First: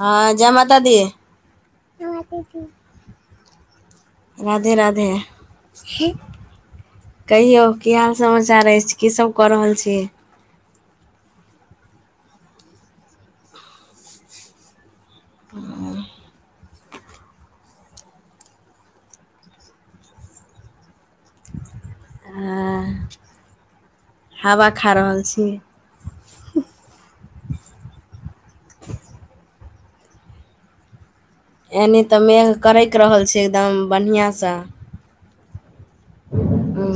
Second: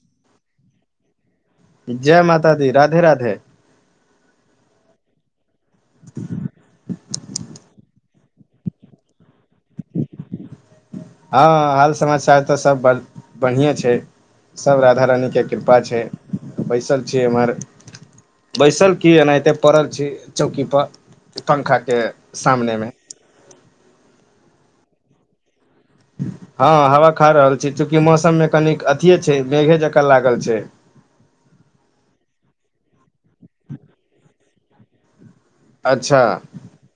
हँ जय माता दी जय नमस्ते माता दी जी राधे राधे राधे राधे कहियौ की हाल समाचार अछि की सब कऽ रहल छी हँ हाल समाचार तऽ सब बर बढ़िएँ छै सभ राधा रानीके कृपा छै बैसल छियै एम्हर बैसल की एनाहिते पड़ल छी चौकी पर पंखाकेँ सामने मे हँ हवा खा रहल छी हँ हवा खा रहल छी चूँकि मौसममे कनिक अथिये छै मेघे जकाँ लागल छै एनी तऽ मेघ करैक रहल छै एकदम बढ़िआसँ अच्छा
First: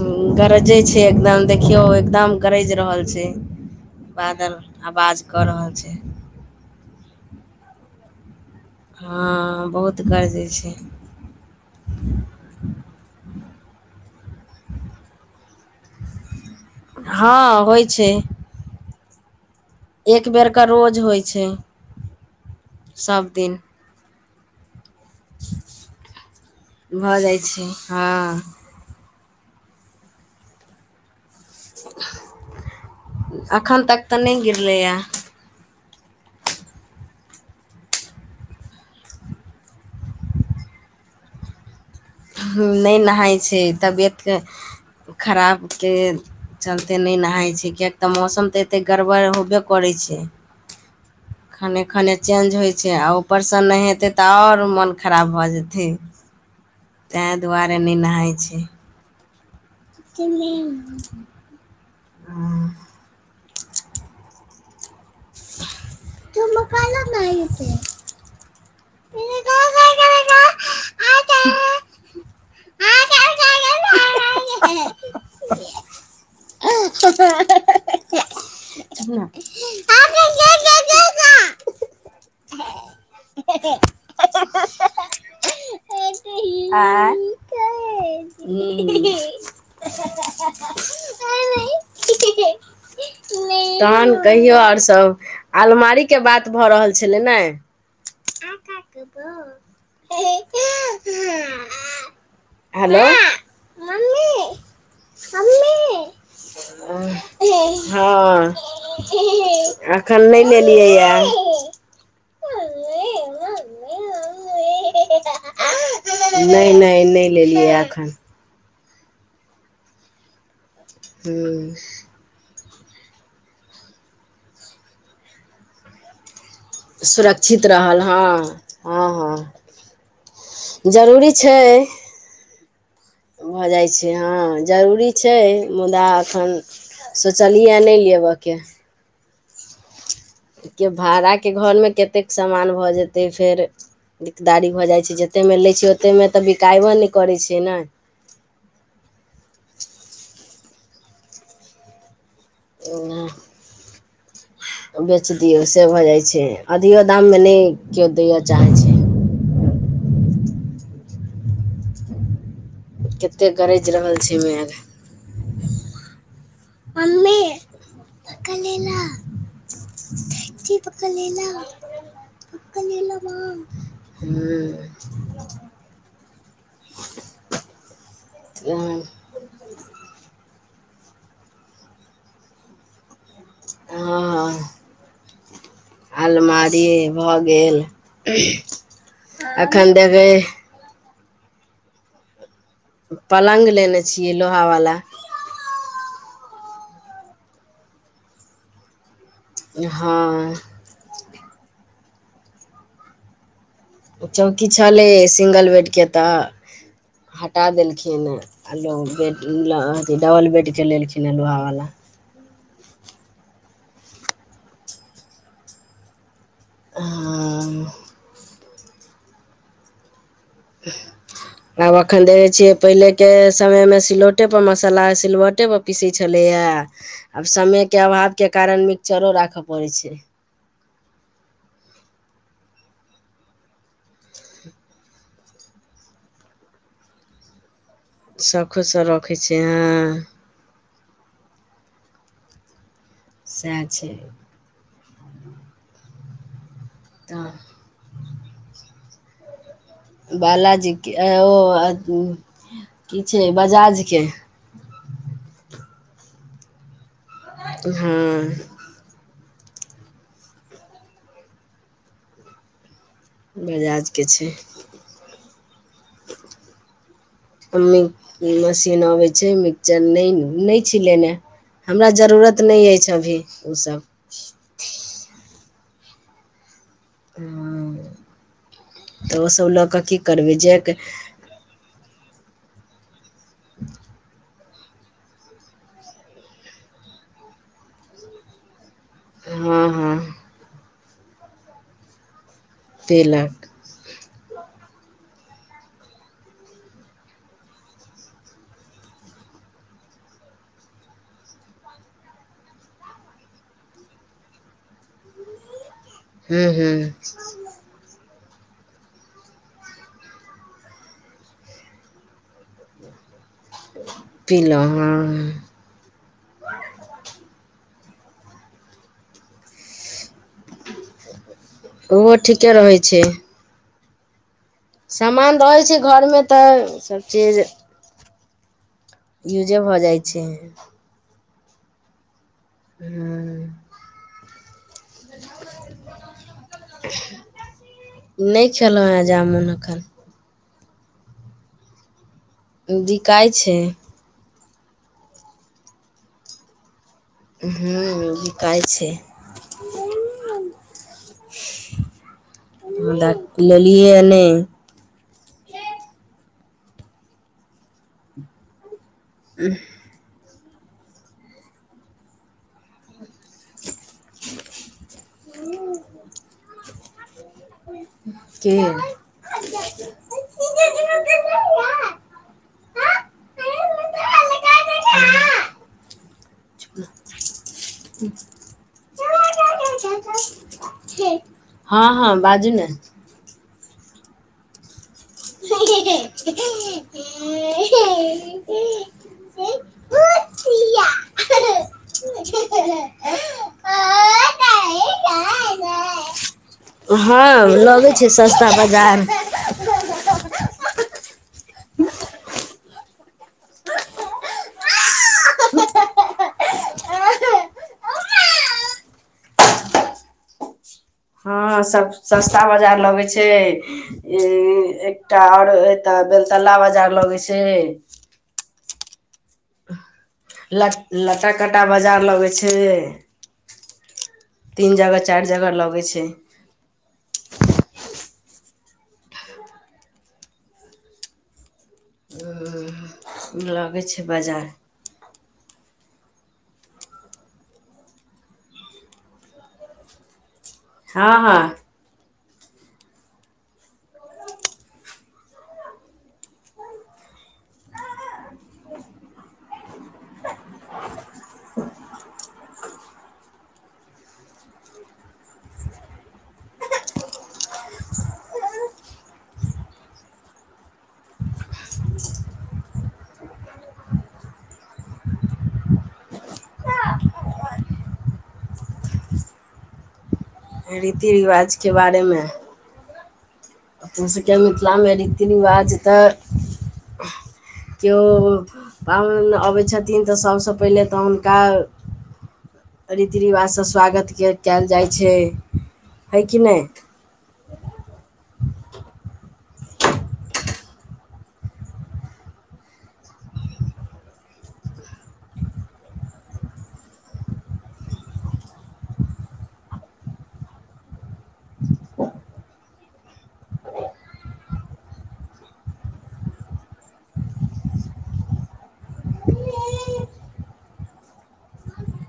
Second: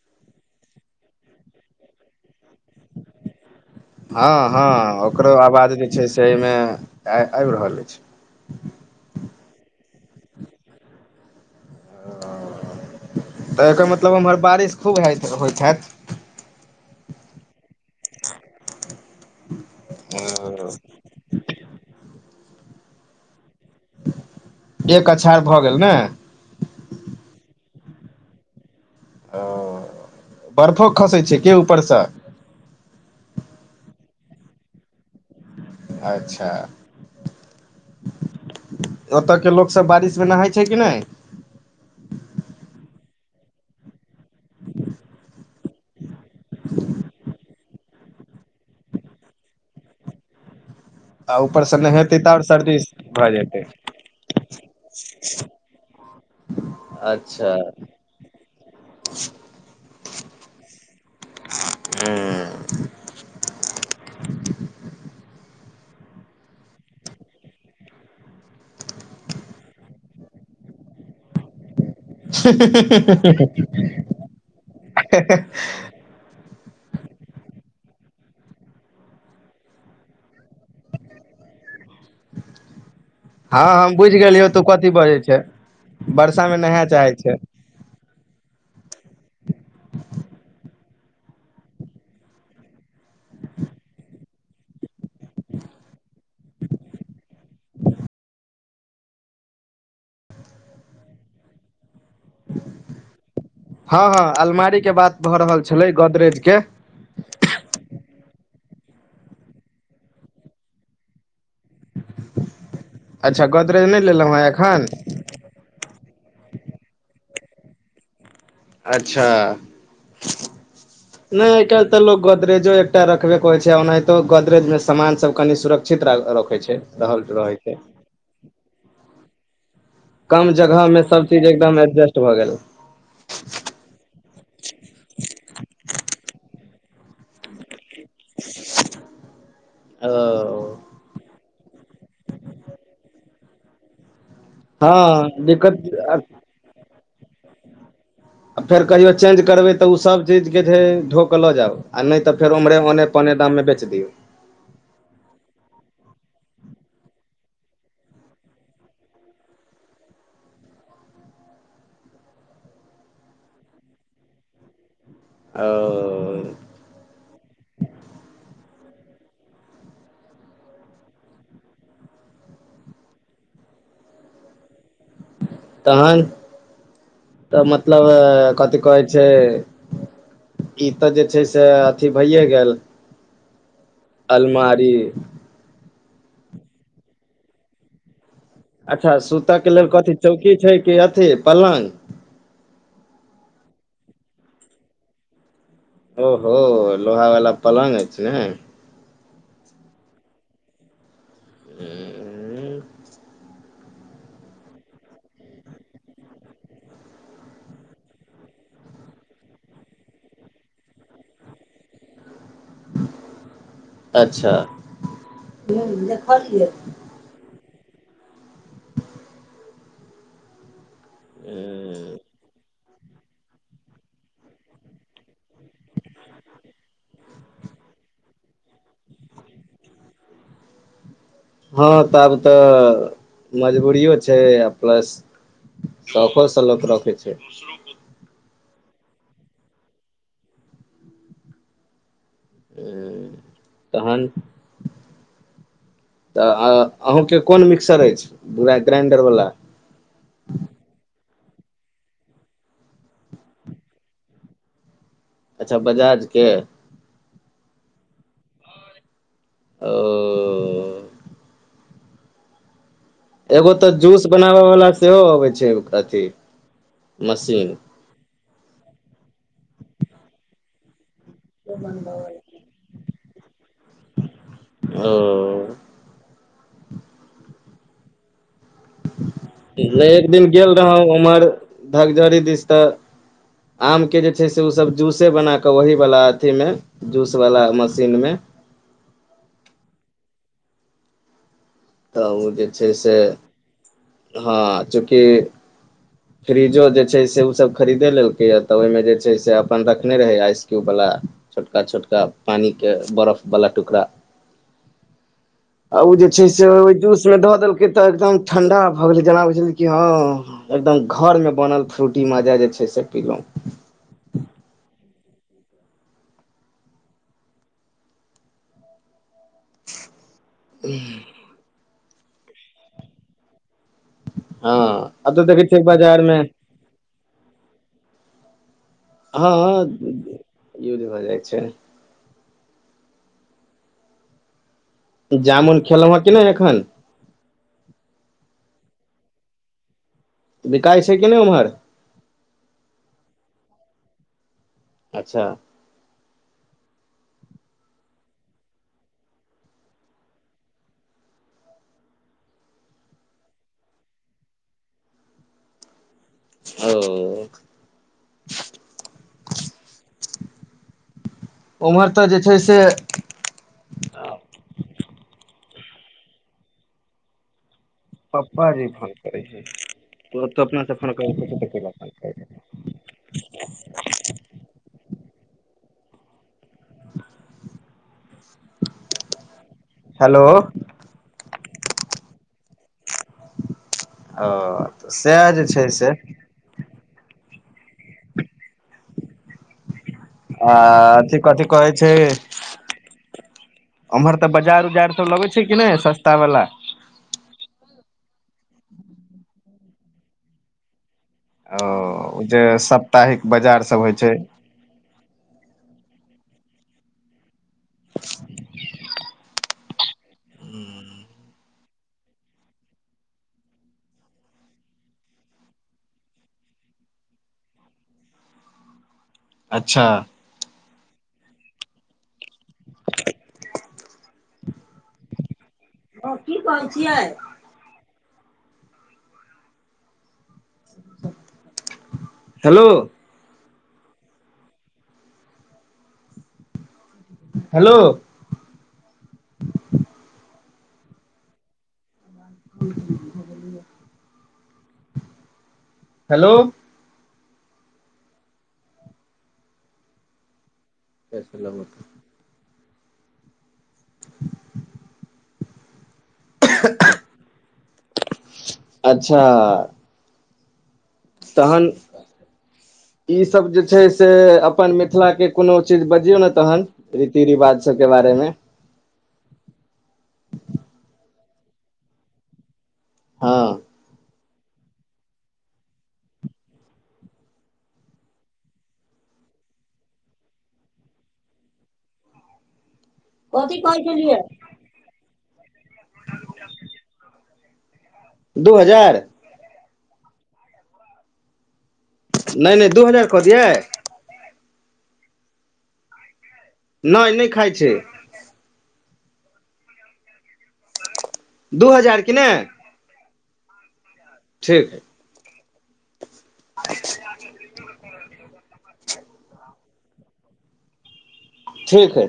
हूँ गरजै छै एकदम देखियौ एकदम गरजि रहल छै हँ बादल हँ आवाज ओकरो कऽ रहल आवाज जे छै से एहिमे आबि रहल अछि हँ बहुत गरजै छै तऽ एकर मतलब ओमहर बारिश खूब हइ होइत हैत हँ होइ छै एक बेर केँ रोज होइ छै सबदिन एक अछार भऽ गेल नै भऽ जाइ छै ह ओ बर्फो खसे छै के ऊपर सँ एखन तक तऽ नहि गेलिए य अच्छा। ओतय के लोक सभ बारिश मे नहाय छै कि नहि नहि नहाइ छै तबियतके खराबके चलते नहि नहाय छै कियक तऽ मौसम तऽ एते गड़बड़ होबे करैत छै। आ ऊपर से खने खने नहेतै तऽ आओर चेंज होइ सर्दी छै आ भऽ उपर से जेतै नहि हेतै तऽ आओर मोन खराब भऽ जेतै तैहि अच्छा दुआरे नहि नहाई छै। [inaudible] मम्मी हैं। तऽ मे कह लना इते [unintelligible] ह, ह [unintelligible] ह ह, हम बुझि गेलियौ तू कथि बजै छै आँय वर्षा मे नहा चाहैत छै ह। [unintelligible] तहन कहियो आर सभ अलमारी के बात भऽ रहल छलै ने। [unintelligible] हेलो हँ हँ अलमारी के बात भऽ रहल छलै गोदरे के आ हँ। एखन नहि लेलियैए अच्छा गोदरेज नहि लेलहुँ एखन नहि, नहि, नहि लेलियै एखन। अच्छा नहि हूँ एकटा तऽ लोक। गोदरेजो एकटा रखे के होइ छै ओनाहितो गोदरेज में सामान सभ कनि सुरक्षित रखे छै। रहल रहै सुरक्षित छै रहल हँ हँ कम जगह मे सभ जरूरी चीज एकदम छै एडजस्ट भए गेल भऽ जाइ छै, हँ जरूरी छै, मुदा एखन। सोचलियै नहि लेबयके। ओ। के भाड़ाके घरमे कते कऽ सामान भऽ जेतै फेर दिकदारी भऽ जाइत छै, हँ जतेकमे लै दिक्कत छै ओतेकमे तऽ बिकायबो नहि करै छै ने आ फेर कहियौ चेज करबै तऽ ओसभ चीजके जे छै धढो कऽ लऽ जाउ आओर नहि तऽ फेर ओमहे ओने पने दामे बेचि दियौ बेच दियौ से भऽ जाइ छै अधियो दामे नहि केओ दैअ चाहैत छै। कते गरजि रहल छै मैघ आ। मम्मी कह ने [unintelligible] पके लना पा [unintelligible] तखन तऽ मतलब कथि कहै छै। ई तऽ जे छै से अथि भइए गेल हँ, अलमारी अलमारी भऽ गेल। अच्छा सुत के लेल एखन कथी देखे चौकी छै कऽ अथि पालांग पकंग लेने छियै लोहावला। ओहो लोहा वाला पलगं अछि ने हँ। ह। चौकि छलै सिंगल बेडके तऽ हटा देलखिन आो बेड अथि डबल बेड चलेलखिन हँ लोहावला अच्छा, ह देखलै हँ आब एखन देखै छियै। पहिले के समय मे सिलौटेपर मसाला सिलौटेपर पीसै छलै आब समय के अभाव के कारण मिक्सचरो राखय पड़ैत छै। हँ तऽ आब तऽ मजबूरियो छै आ प्लस सफ सलक रखे छै। सभकिछु सँ रखै छियै हहाँ ह। सएह छै। तऽ अहूँकेँ कोन तऽ मिक्सर अछिूरा ग्राइंडरवला बालाजीके कि छै बजाजके अच्छा बजाजके। हँ। ओ। एगो तऽ जूस बजाजके छै बनाबय वाला सेहो अबै छै अथि मशीन मि मशीन अबै छै मिक्सचर नहि नहि छै लेनाइ हमरा जरूरत नहि अछि, अभी ओसभ ओ। आ। एक दिन करबै गेल जे रहौ उम्हर। धकझड़ी दिस तऽ आमके जे छै से से ओ सभ जूसे बनाक ओह वाला अथि मे जूस वाला मशीन मे हँ, हँ। तऽ ओ जे छै सँ पीलक हँ चूँकि। ह। फ्रिजो जे छै से ओसभ खरीदे लेकै य तऽ ओहिमे जे छै से अपन रखने रहै आइसक्यूब वाला छोटका छोटका पानिकऽ के बरफवाला टुकड़ा ह। ओ जे छै से ओ जूस मे धऽ देलक के तऽ एकदम ठंडा भऽ गेलै जेना ह एकदम घरमे बनल फ्रूटी माँजा जे छै से पिलहुँ। पिलौ ह ह। ओहो ठीके रहै छै। हँ आब तऽ सामान देखै रहै छियै छै, घर बाजारमे मे तऽ सभचीज हँ, भऽ जाइ हँ छै यै भज छै ह। जामुन खेलहूँ कि नहि एखन नहि खेलहुँ हन जामुन एखन तऽ बिकाइ छै, कि नहि ओम्हर? बिकाइ छै। अच्छा। ह्म बिकाइ छै लेलियै नहि ओ। उ। ओम्हर तऽ जे छै सँ हू। पप्पाजी फोन करै छै तत अपनासँ फोन करै फोन करै ह। हेलो ओ हँ, हँ बाजू ने? ओ सएह जे हँ छै [unintelligible] [inaudible] अथि कथि कहै छै उमहर तऽ बाजार उजार सभ लगे छै कि नहि सस्ता वाला हँ, लगैत छै, सस्ता बजार। आ, ओ जे सप्ताहिक बाजार सभ होइ छै हँ सभ सस्ता बाजार लगै छै ई एकटा आओर एटा बेताला बाजार लगै छै अच्छा। लटा काटा बाजार लगै छै। [inaudible] तीन जगह चारि जगह ल ह, कि कहै छियै हेलो हू, लगै छै बाजार हेलो। हँ ज बिलिये हेलो। [inaudible] असल [inaudible] अच्छा। तखन। ई सभ जे छै से अपन मिथिला के कोनो चीज बजियौ ने तहन रीति रिवाज सभके बारे मे रीति रिवाज के बारेमे हँ। हम सभके मिथिला मे रीति रिवाज तऽ केओ पाहुन अबै छथिन तऽ सभसँ पहिले तऽ हुनका रीति कथी रिवाजसँ कहै स्वागत छलियै कयल जाइ छै हइ की नय दू हजार नय नय दू हजार कऽ दियै नइ नइ खाई छै दू हजार की ने ठीक हइ अे [inaudible] ठीक हय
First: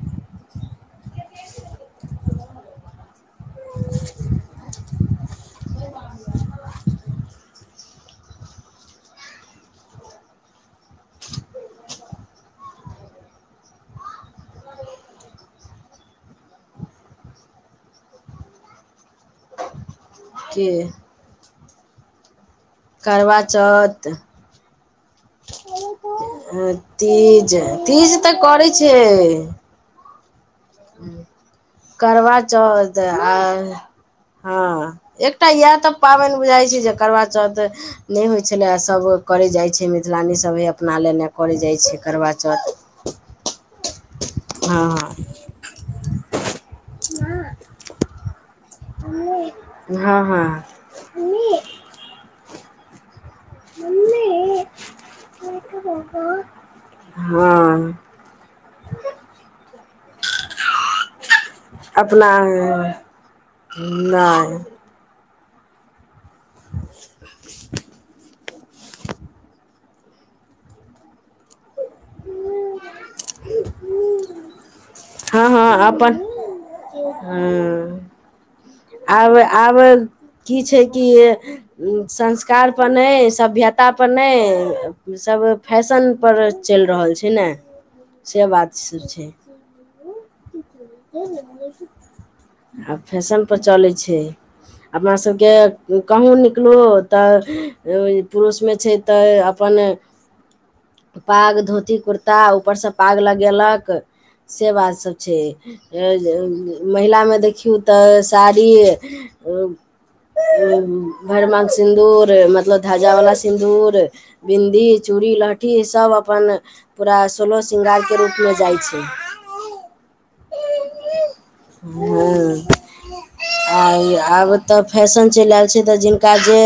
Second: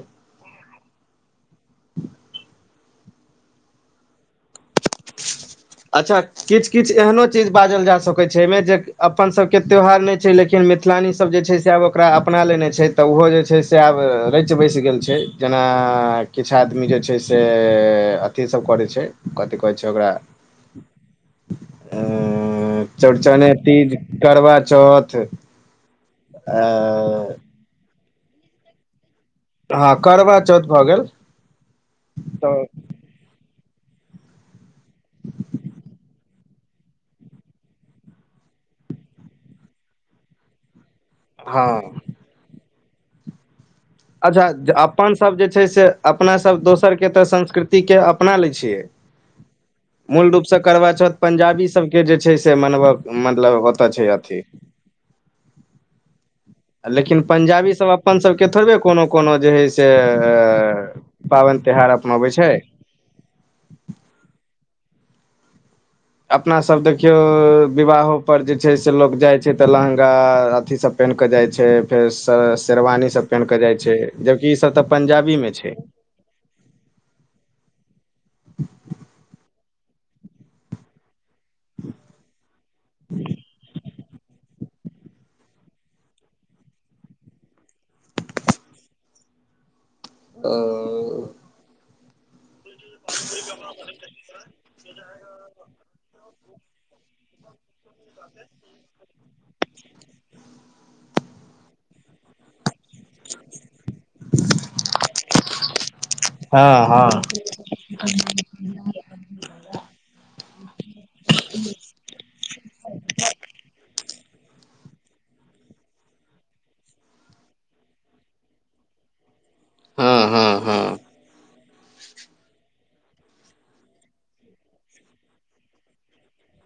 [unintelligible] अच्छा किछ किछ एहनो चीज बाजल जा सकैत छै एहिमे जे अपन सबके त्यौहार नहि छै लेकिन मिथलानी सब जे छै से आब ओकरा अपना लेने छै तऽ ओहो जे छै से आब रचि बसि गेल छै जेना किछ आदमी जे छै से अथीसब करै छै कथ कहै छै ओकरा के अ करवा चौड़चने तीज चौथ करबा चौथ आ तीज तीज तऽ करै छय हँ करबा चौथ भऽ गेल करबा तऽ चौथ आ हँ एकटा इएह तऽ पाबनि बुझाई छै जे करबा चौथ नय होइ छलै आ सभ करे जाइत छै मिथिलानी सब हे अपना लेने करय जाई हँ छै करबा चौथ अच्छा हँ अपन सब जे छै से अपना सब दोस्त सर के तऽ संस्कृति के अपना लै छियै हँ मूल रूपसँ हँ करबा चौथ पंजाबी सबके जे छै से मनब मतलब होत छै अथी ई त ब [unintelligible] लेकिन पंजाबीसब अपनसबके थोड़बे कोनो कोनो जे हइ से पाबनि तिहार अपनबै छै नय अपना सब देखियौ विवाहो पर जे छै से लोक जाई छै तऽ लहँगा अथीसँ पेन्ह कऽ जाई छै फेर शेरवानी सब पहिन कऽ जाई छै जबकि ई सब तऽ पंजाबी मे छै हूँ [inaudible] आब आब की छै की संस्कार पर नय सभ्यता ता पर नय सब फैशन पर चलि रहल छै ने से बात छै ओ आब फैशन पर चलै छै अपना सबके कहूँ निकलू तऽ पुरुषमे छै तऽ अपन पाग धोती कुर्ता ऊपर सब पाग लगेलक से बात सब छै हँ हँ महिलामे देखियौ तऽ साड़ी हं भरमांग सिन्दूर मतलब ध्वजावला सिन्दूर बिन्दी चूड़ी लहठी सभ अपन पूरा सोलहो श्रंगारके रूपमे जाई छै हँ हँ हँ [unintelligible] [unintelligible] आ आब तऽ फैशन चलि आयल छै तऽ जिनका जे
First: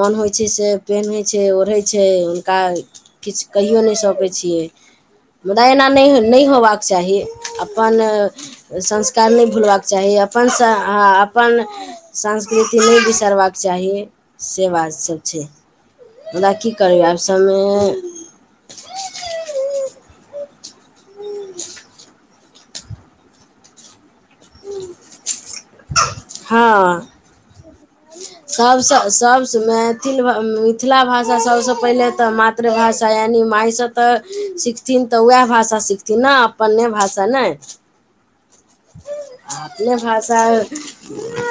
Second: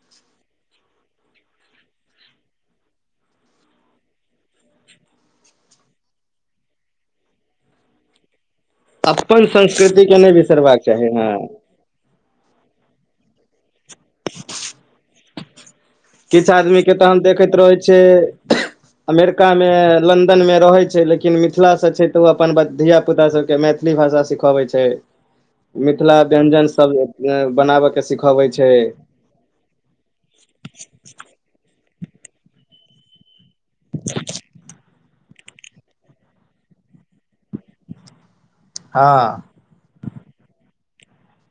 मोन होइ छै से पेन्है छै ओढ़ै छै हुनका किछ कहिओ नहि सकय छियै मुदा एना नहि नहि होयबाक चाहि अपन संस्कार नहि अपन भूलबाक संस्कृति चाहि के नहि अपन बिसरबाक चाही अह हँ अपन संस्कृति नहि बिसरबाक चाहि से बात सब छै किछ मुदा की आदमीे करबै आब तहन देखैत रहै छै समय अमेरिका मे लन्दन मे रहै छै लेकिन मिथिला से छै तऽ ओ अपन धिय पुता सबके मै मैथिली भाषा सिखाबे छै मिथिला व्यंजन हँ सब बनाब के सिखबै छै सबसँ सबसँ मैथिल मिथिला भाषा सबसँ पहिले तऽ मातृभाषा यानि माइसँ तऽ सीखथिन तऽ उएह भाषा सीखथिन ने अपने भाषा नाए हँ [unintelligible]